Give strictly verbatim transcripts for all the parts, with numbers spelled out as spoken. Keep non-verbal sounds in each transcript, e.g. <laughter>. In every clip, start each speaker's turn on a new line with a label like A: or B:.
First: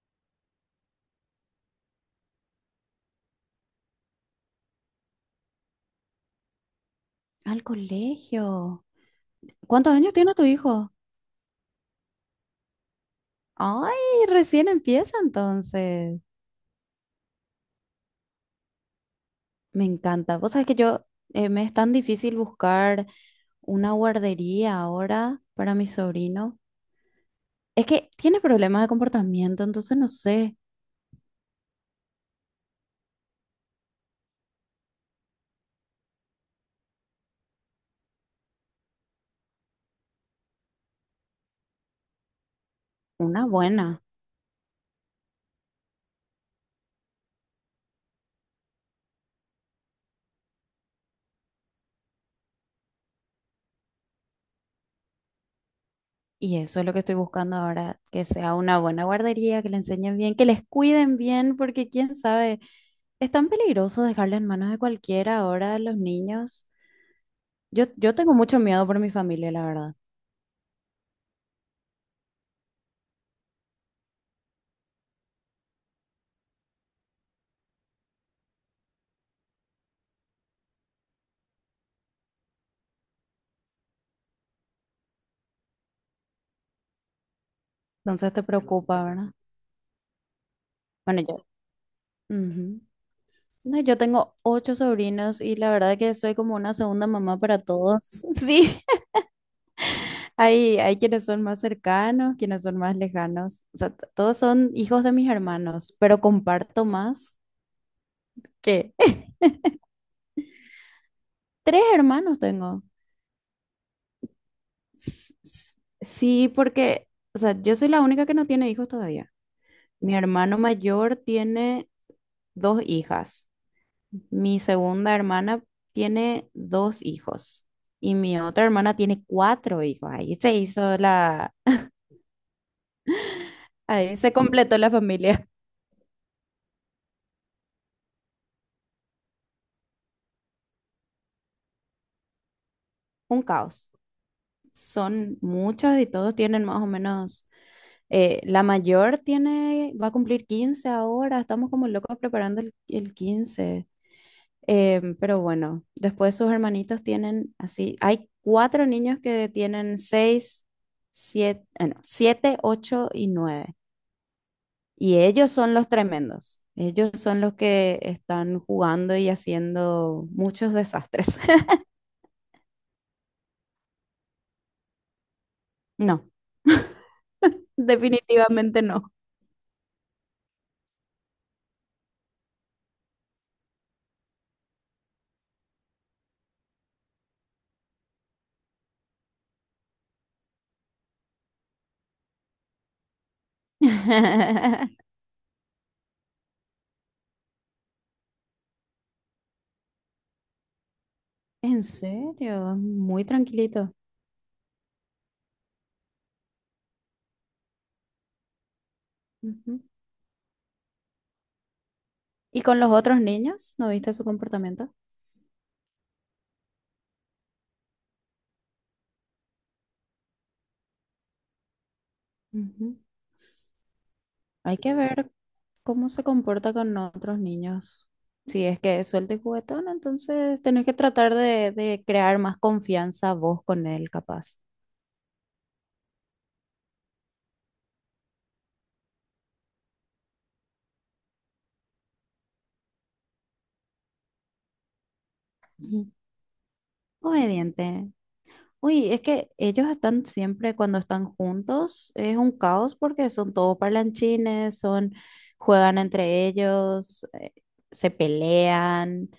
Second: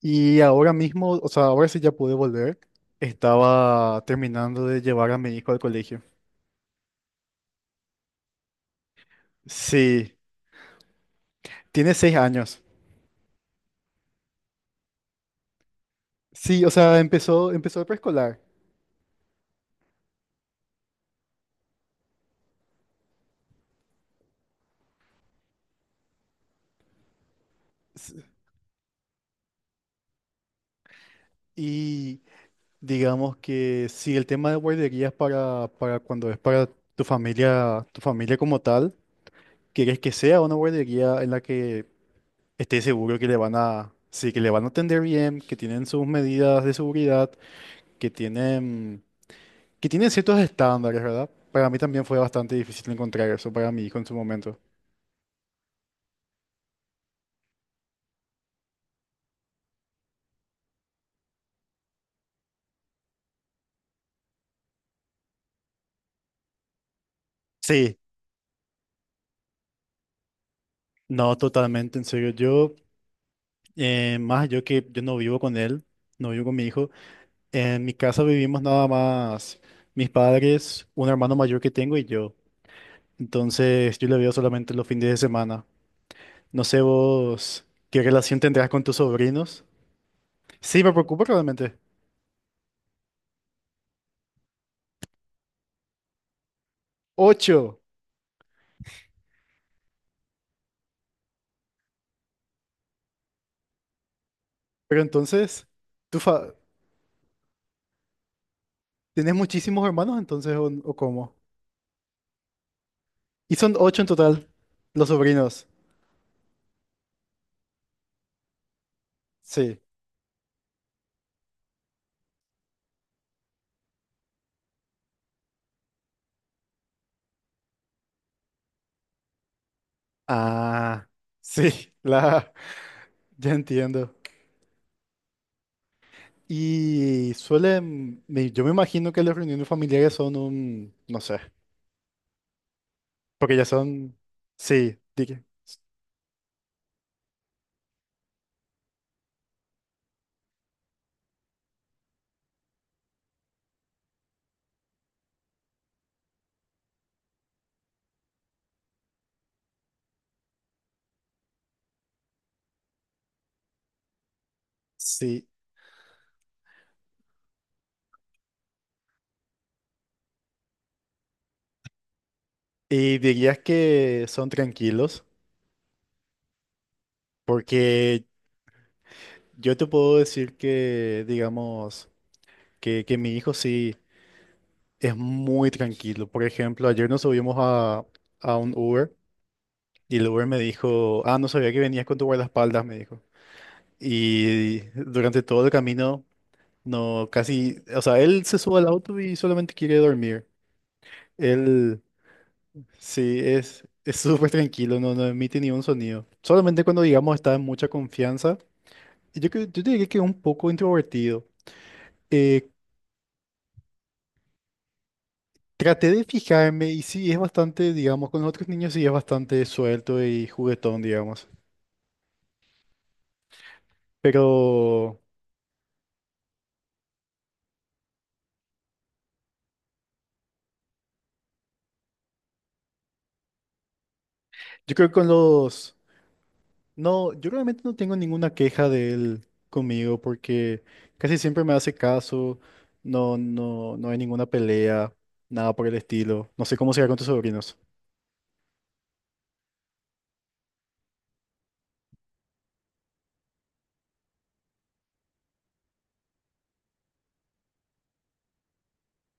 A: Y ahora mismo, o sea, ahora sí ya pude volver. Estaba terminando de llevar a mi hijo al colegio.
B: Al colegio. ¿Cuántos años
A: Sí,
B: tiene tu hijo?
A: tiene seis años.
B: Ay, recién empieza entonces.
A: Sí, o sea, empezó, empezó, el preescolar.
B: Me encanta. Vos sabés que yo, eh, me es tan difícil buscar una guardería ahora para mi sobrino. Es que
A: S-
B: tiene problemas de comportamiento, entonces no sé,
A: Y digamos que sí, el tema de guarderías para, para cuando es para tu familia, tu familia como tal, quieres que sea una guardería en la que estés seguro que le
B: una
A: van a,
B: buena.
A: sí, que le van a atender bien, que tienen sus medidas de seguridad, que tienen Que tiene ciertos estándares, ¿verdad? Para mí también fue bastante difícil encontrar eso para mi hijo en su momento.
B: Y eso es lo que estoy buscando ahora, que sea una buena guardería, que le enseñen bien, que les cuiden bien, porque quién sabe, es tan peligroso dejarle en manos de cualquiera ahora a los niños. Yo,
A: Sí,
B: yo tengo mucho miedo por mi familia, la verdad.
A: no, totalmente, en serio. Yo, eh, más yo que yo no vivo con él, no vivo con mi hijo. En mi casa vivimos nada más mis padres, un hermano mayor que tengo y yo. Entonces yo le veo solamente los fines de semana. No sé vos qué
B: Entonces
A: relación
B: te
A: tendrás con tus
B: preocupa, ¿verdad?
A: sobrinos. Sí, me
B: Bueno,
A: preocupa
B: yo.
A: realmente.
B: Ujú. No, yo tengo ocho sobrinos y la verdad que soy como una segunda mamá para
A: Ocho.
B: todos. <laughs> Sí, hay, hay quienes son más cercanos, quienes son más lejanos. O sea, t- todos son
A: Pero
B: hijos de mis
A: entonces,
B: hermanos,
A: ¿tú
B: pero
A: fa-
B: comparto más que <laughs>
A: tenés muchísimos hermanos entonces o, o cómo?
B: tres hermanos tengo.
A: Y son ocho en total, los
B: S-
A: sobrinos.
B: s- Sí, porque, o sea, yo soy la única que no tiene hijos todavía.
A: Sí.
B: Mi hermano mayor tiene dos hijas. Mi segunda hermana tiene dos hijos y mi otra hermana tiene cuatro hijos. Ahí se hizo
A: Ah,
B: la,
A: sí, <laughs> la... ya entiendo.
B: ahí se completó la familia.
A: Y suelen, me- yo me imagino que las reuniones familiares son un, no sé,
B: <laughs> Un
A: porque ya
B: caos.
A: son, sí, di-
B: Son muchos y todos tienen más o menos, eh, la mayor tiene, va a cumplir quince ahora. Estamos como locos preparando el, el quince. Em, pero bueno, después sus hermanitos tienen así, hay cuatro niños que tienen seis, siete, eh, no, siete, ocho y nueve. Y
A: sí.
B: ellos son los tremendos. Ellos son los que están jugando y haciendo muchos desastres. <laughs>
A: Y dirías que son tranquilos,
B: No,
A: porque
B: definitivamente no.
A: yo te puedo decir que, digamos, que, que mi hijo sí es muy tranquilo. Por ejemplo, ayer nos subimos a, a, un Uber. Y el Uber me dijo, ah, no sabía que venías con tu guardaespaldas, me dijo. Y
B: <laughs>
A: durante todo el camino, no, casi, o sea, él se sube al auto y solamente quiere dormir.
B: En
A: Él,
B: serio, muy
A: sí, es,
B: tranquilito.
A: es súper tranquilo, no, no emite ni un sonido. Solamente cuando, digamos, está en mucha confianza. Y yo, creo-
B: Ujú.
A: yo diría que es un poco introvertido.
B: ¿Y
A: Eh,
B: con los otros niños? ¿No viste su comportamiento?
A: Traté de fijarme y sí, es bastante, digamos, con los otros niños sí es bastante suelto y juguetón, digamos.
B: Ujú.
A: Pero
B: Hay que ver cómo se comporta con otros niños. Si es que es suelto y juguetón, entonces tenés que tratar de, de crear más confianza vos con él, capaz.
A: yo creo que con los... no, yo realmente no tengo ninguna queja de él conmigo porque casi siempre me hace caso, no, no, no hay ninguna pelea, nada por el
B: Ujú.
A: estilo. No sé cómo será con tus sobrinos.
B: Obediente. Uy, es que ellos están siempre cuando están juntos, es un caos porque son todos parlanchines, son, juegan entre ellos, eh, se pelean,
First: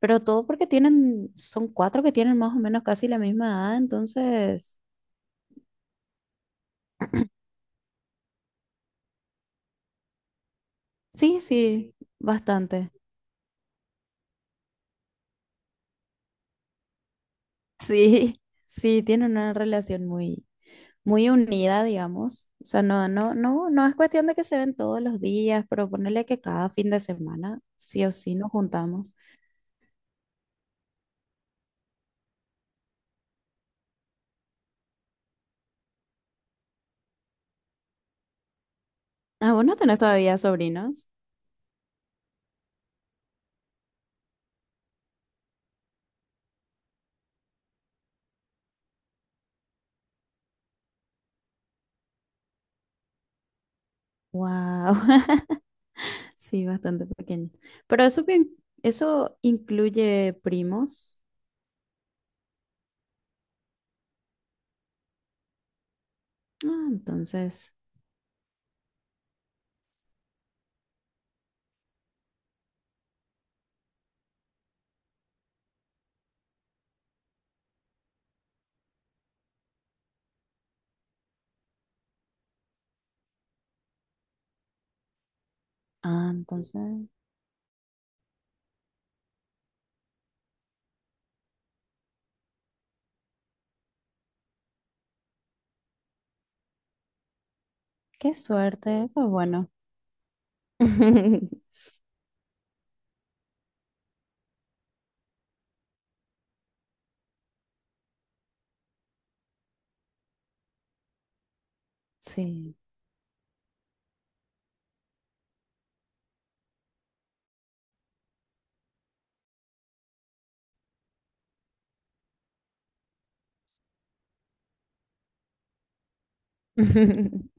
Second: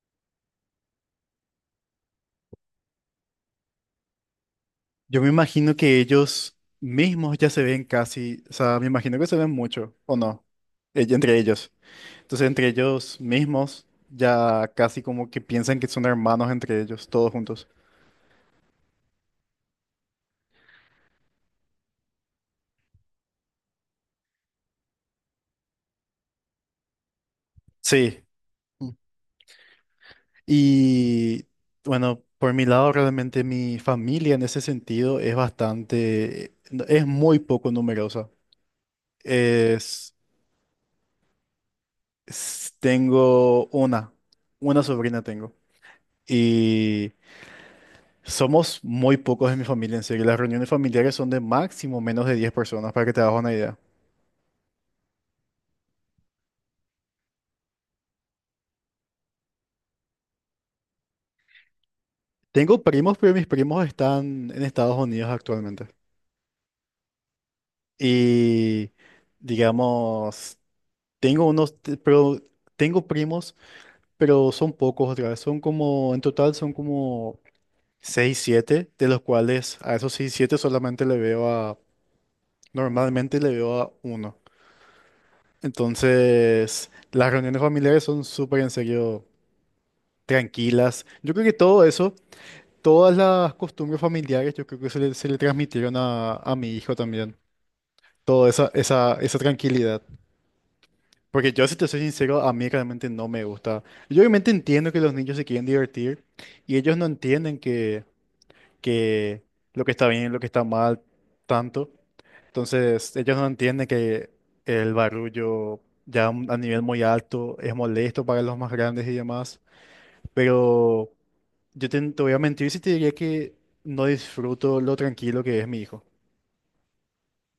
B: pero todo porque tienen, son cuatro que tienen más o menos casi la misma edad, entonces,
A: Yo me imagino que ellos mismos ya se ven casi, o sea, me imagino que se ven mucho, ¿o no? Ell- entre
B: sí,
A: ellos.
B: sí,
A: Entonces entre
B: bastante.
A: ellos mismos ya casi como que piensan que son hermanos entre ellos, todos juntos.
B: Sí, <laughs> sí, tienen una relación muy, muy unida, digamos. O sea, no, no, no, no es cuestión de que se ven todos los días, pero ponerle que cada fin de semana, sí o
A: Sí.
B: sí, nos juntamos.
A: Y bueno, por mi lado realmente mi familia en ese sentido es bastante, no, es muy poco numerosa.
B: Ah, vos no tenés
A: Es,
B: todavía sobrinos.
A: es- Tengo una, una, sobrina tengo. Y somos muy pocos en mi familia, en serio. Las reuniones familiares son de máximo menos de diez personas, para que te hagas una idea.
B: Wow, <laughs> sí, bastante pequeño. Pero eso bien, eso incluye primos.
A: Tengo primos, pero mis primos están en Estados Unidos actualmente.
B: Ah, entonces,
A: Y digamos, tengo unos, t- pero tengo primos, pero son pocos otra vez. Son como, en total son como seis siete de los cuales a esos seis siete solamente le veo a, normalmente le veo a uno.
B: ah, entonces,
A: Entonces, las reuniones familiares son súper en serio tranquilas. Yo creo que todo eso, todas las costumbres familiares, yo creo que se le, se le transmitieron a, a, mi hijo también.
B: qué
A: Toda esa,
B: suerte,
A: esa,
B: eso es
A: esa
B: bueno.
A: tranquilidad. Porque yo, si
B: <laughs>
A: te soy sincero, a mí realmente no me gusta. Yo obviamente entiendo que los niños se quieren divertir y ellos no entienden que, que lo que está bien y lo que está mal tanto.
B: Sí.
A: Entonces, ellos no entienden que el barullo ya a un- a nivel muy alto es molesto para los más grandes y demás. Pero yo te, te voy a mentir si te diría que no disfruto lo tranquilo que es mi hijo.
B: <laughs>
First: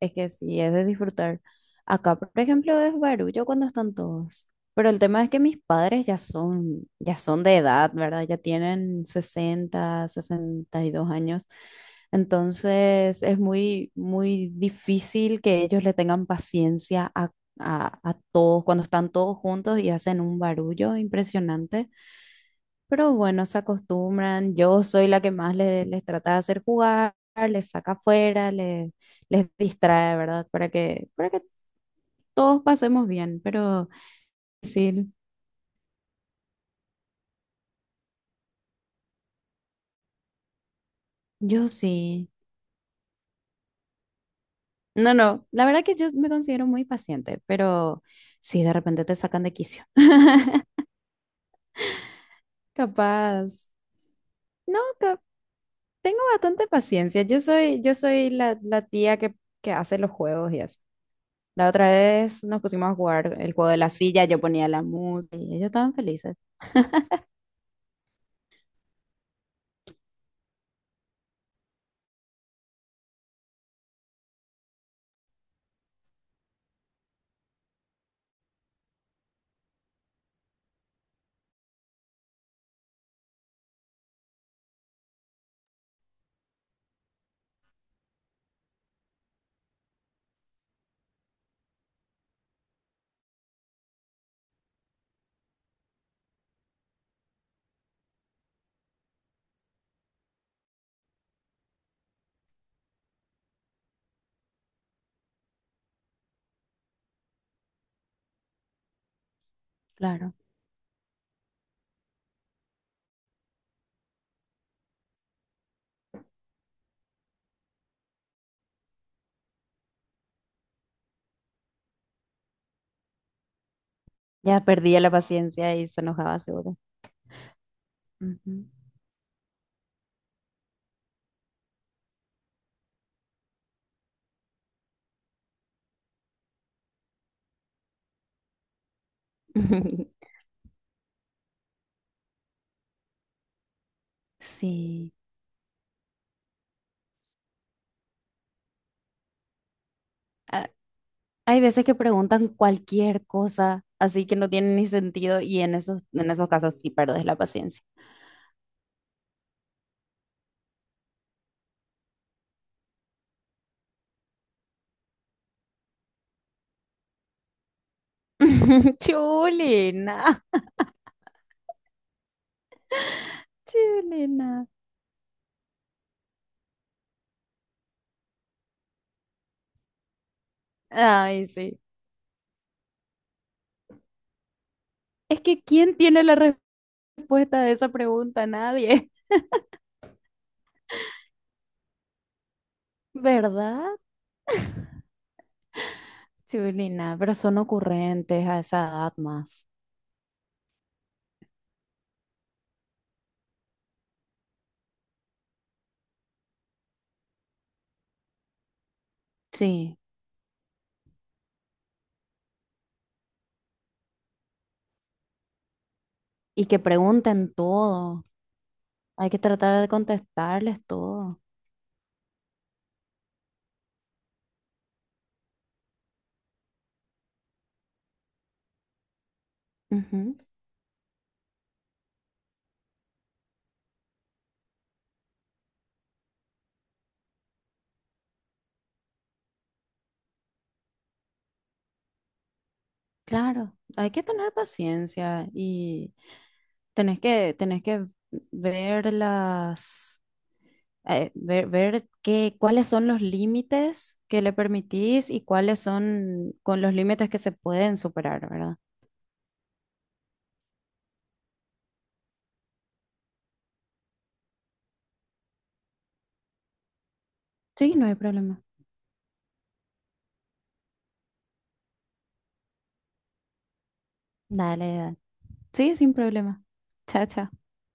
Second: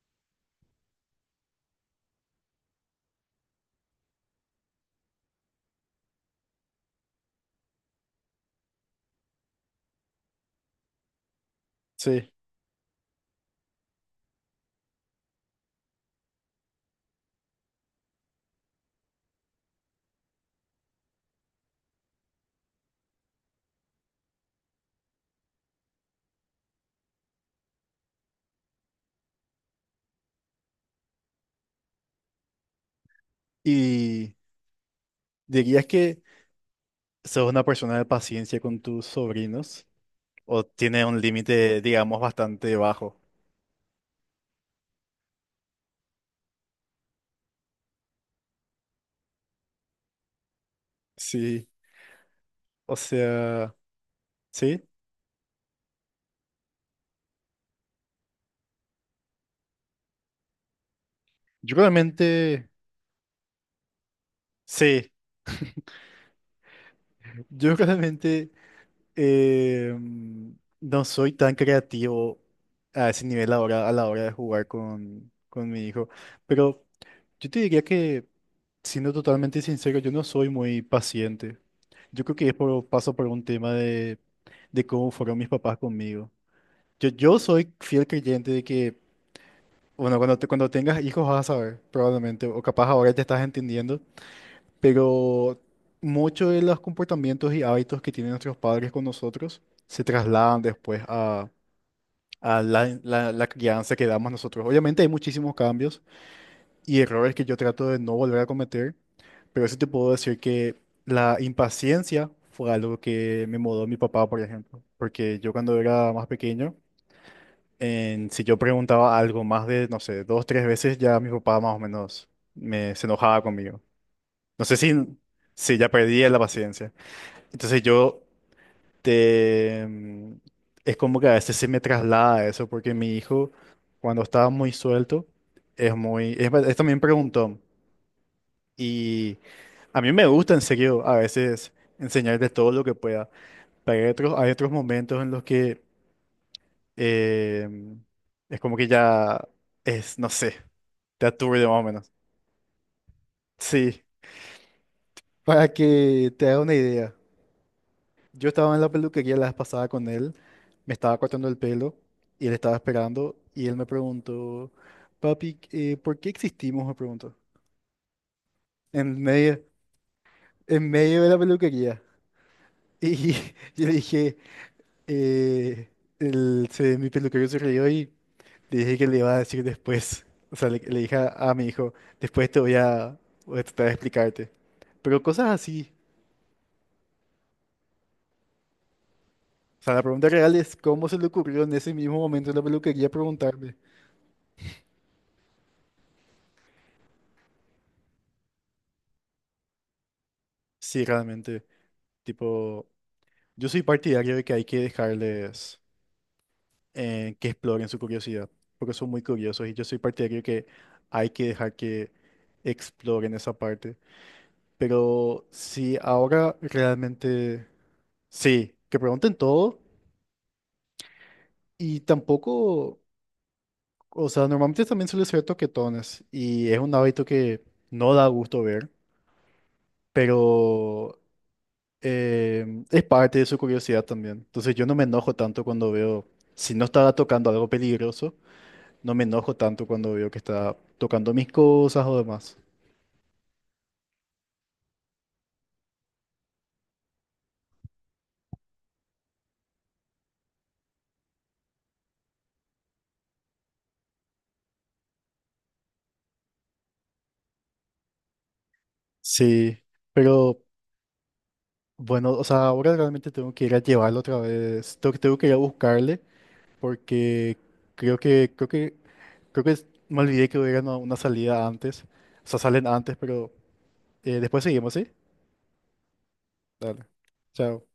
B: Es que sí, es de disfrutar. Acá, por ejemplo, es barullo cuando están todos. Pero el tema es que mis padres ya son, ya son de edad, ¿verdad? Ya tienen sesenta sesenta y dos años.
A: Sí.
B: Entonces es muy, muy difícil que ellos le tengan paciencia a, a a todos cuando están todos juntos y hacen un barullo impresionante. Pero bueno, se acostumbran. Yo soy la que más le- les, trata de hacer jugar, les saca afuera, les, les distrae, ¿verdad? Para que, para que todos pasemos bien. Pero
A: Y
B: sí,
A: dirías que sos una persona de paciencia con tus sobrinos, o tiene un
B: yo
A: límite, digamos,
B: sí.
A: bastante bajo.
B: No, no, la verdad que yo me considero muy paciente, pero sí, de repente te sacan de quicio.
A: Sí,
B: <laughs>
A: o
B: Capaz.
A: sea,
B: No,
A: sí,
B: cap- tengo bastante paciencia. Yo soy, yo soy la, la tía que, que hace los juegos y eso. La
A: yo
B: otra vez nos
A: claramente,
B: pusimos a jugar el juego de la silla, yo ponía la
A: sí,
B: música y ellos estaban felices.
A: yo <laughs> claramente, eh, mm, no soy tan creativo a ese nivel ahora, a la hora de jugar con, con, mi hijo, pero yo te diría que, siendo totalmente sincero, yo no soy muy paciente. Yo creo que es por, paso por un tema de, de cómo fueron mis papás conmigo. Yo, yo soy fiel creyente de que Bueno, cuando, te- cuando tengas hijos vas a saber, probablemente, o capaz ahora te estás entendiendo, pero muchos de los comportamientos y hábitos que tienen nuestros padres con nosotros se trasladan después a, a la, la- la crianza que damos nosotros. Obviamente hay muchísimos cambios y errores que yo trato de no volver a cometer, pero sí te puedo
B: Claro,
A: decir que la impaciencia fue algo que me mudó mi papá, por ejemplo, porque yo cuando era más pequeño, en- si yo preguntaba algo más de, no sé, dos, tres veces, ya mi papá más o menos me, se enojaba conmigo.
B: ya
A: No sé si,
B: perdía la paciencia
A: si
B: y
A: ya
B: se
A: perdía
B: enojaba
A: la
B: seguro.
A: paciencia. Entonces yo
B: Ujú.
A: te... mm, es como que a veces se me traslada eso, porque mi hijo, cuando estaba muy suelto, es muy... Es, es también preguntón. Y a mí me
B: <laughs>
A: gusta, en serio, a veces enseñarle todo lo que pueda. Pero hay otros, hay otros,
B: Sí.
A: momentos en los que em, es como que ya es, no sé.
B: Ah,
A: Te
B: hay
A: aturde más o
B: veces que
A: menos.
B: preguntan cualquier cosa,
A: Sí,
B: así que no tiene ni sentido y
A: para
B: en esos, en
A: que te
B: esos
A: haga una
B: casos sí
A: idea.
B: perdes la paciencia.
A: Yo estaba en la peluquería la vez pasada con él, me estaba cortando el pelo y él estaba esperando y él me preguntó, papi, eh, ¿por qué existimos? Me preguntó.
B: <laughs>
A: En medio,
B: Chulina,
A: en medio de la peluquería. Y <laughs> yo le dije,
B: chulina.
A: eh, el- se- mi peluquero se rió y le dije que le iba a decir después. O sea, le, le dije a,
B: Ay,
A: a mi
B: sí.
A: hijo, después te voy a, voy a tratar de explicarte. Pero
B: Es
A: cosas
B: que
A: así.
B: ¿quién tiene la respuesta de esa pregunta? Nadie,
A: O sea, la pregunta real es cómo se le ocurrió en ese mismo momento en la peluquería
B: <laughs>
A: preguntarle.
B: ¿verdad? Chulina, pero son ocurrentes a esa edad más.
A: Sí, realmente, tipo, yo soy partidario de que hay que dejarles eh, que exploren su curiosidad, porque son muy curiosos y yo soy
B: Sí,
A: partidario de que hay que dejar que exploren esa parte. Pero si ahora
B: y que pregunten
A: realmente,
B: todo.
A: sí, que
B: Hay
A: pregunten
B: que
A: todo
B: tratar de contestarles todo.
A: y tampoco, o sea, normalmente también suele ser toquetones y es un hábito que no da gusto ver,
B: Ujú.
A: pero... eh, es parte de su curiosidad también. Entonces yo no me enojo tanto cuando veo, si no estaba tocando algo peligroso, no me enojo tanto cuando veo que está tocando mis cosas o demás.
B: Claro, hay que tener paciencia y tenés que, tenés que ver las, eh, ver, ver qué, cuáles son los límites que le permitís y cuáles son con los límites que se pueden superar, ¿verdad?
A: Sí, pero bueno, o sea, ahora realmente tengo que ir a llevarlo otra vez, tengo, tengo que ir a buscarle porque
B: Sí, no hay
A: creo que,
B: problema.
A: creo que, creo que es- me olvidé que hubiera una, una, salida antes, o sea, salen antes, pero eh, después
B: Dale,
A: seguimos, ¿sí?
B: dale. Sí, sin problema.
A: Dale,
B: Chao, chao.
A: chao.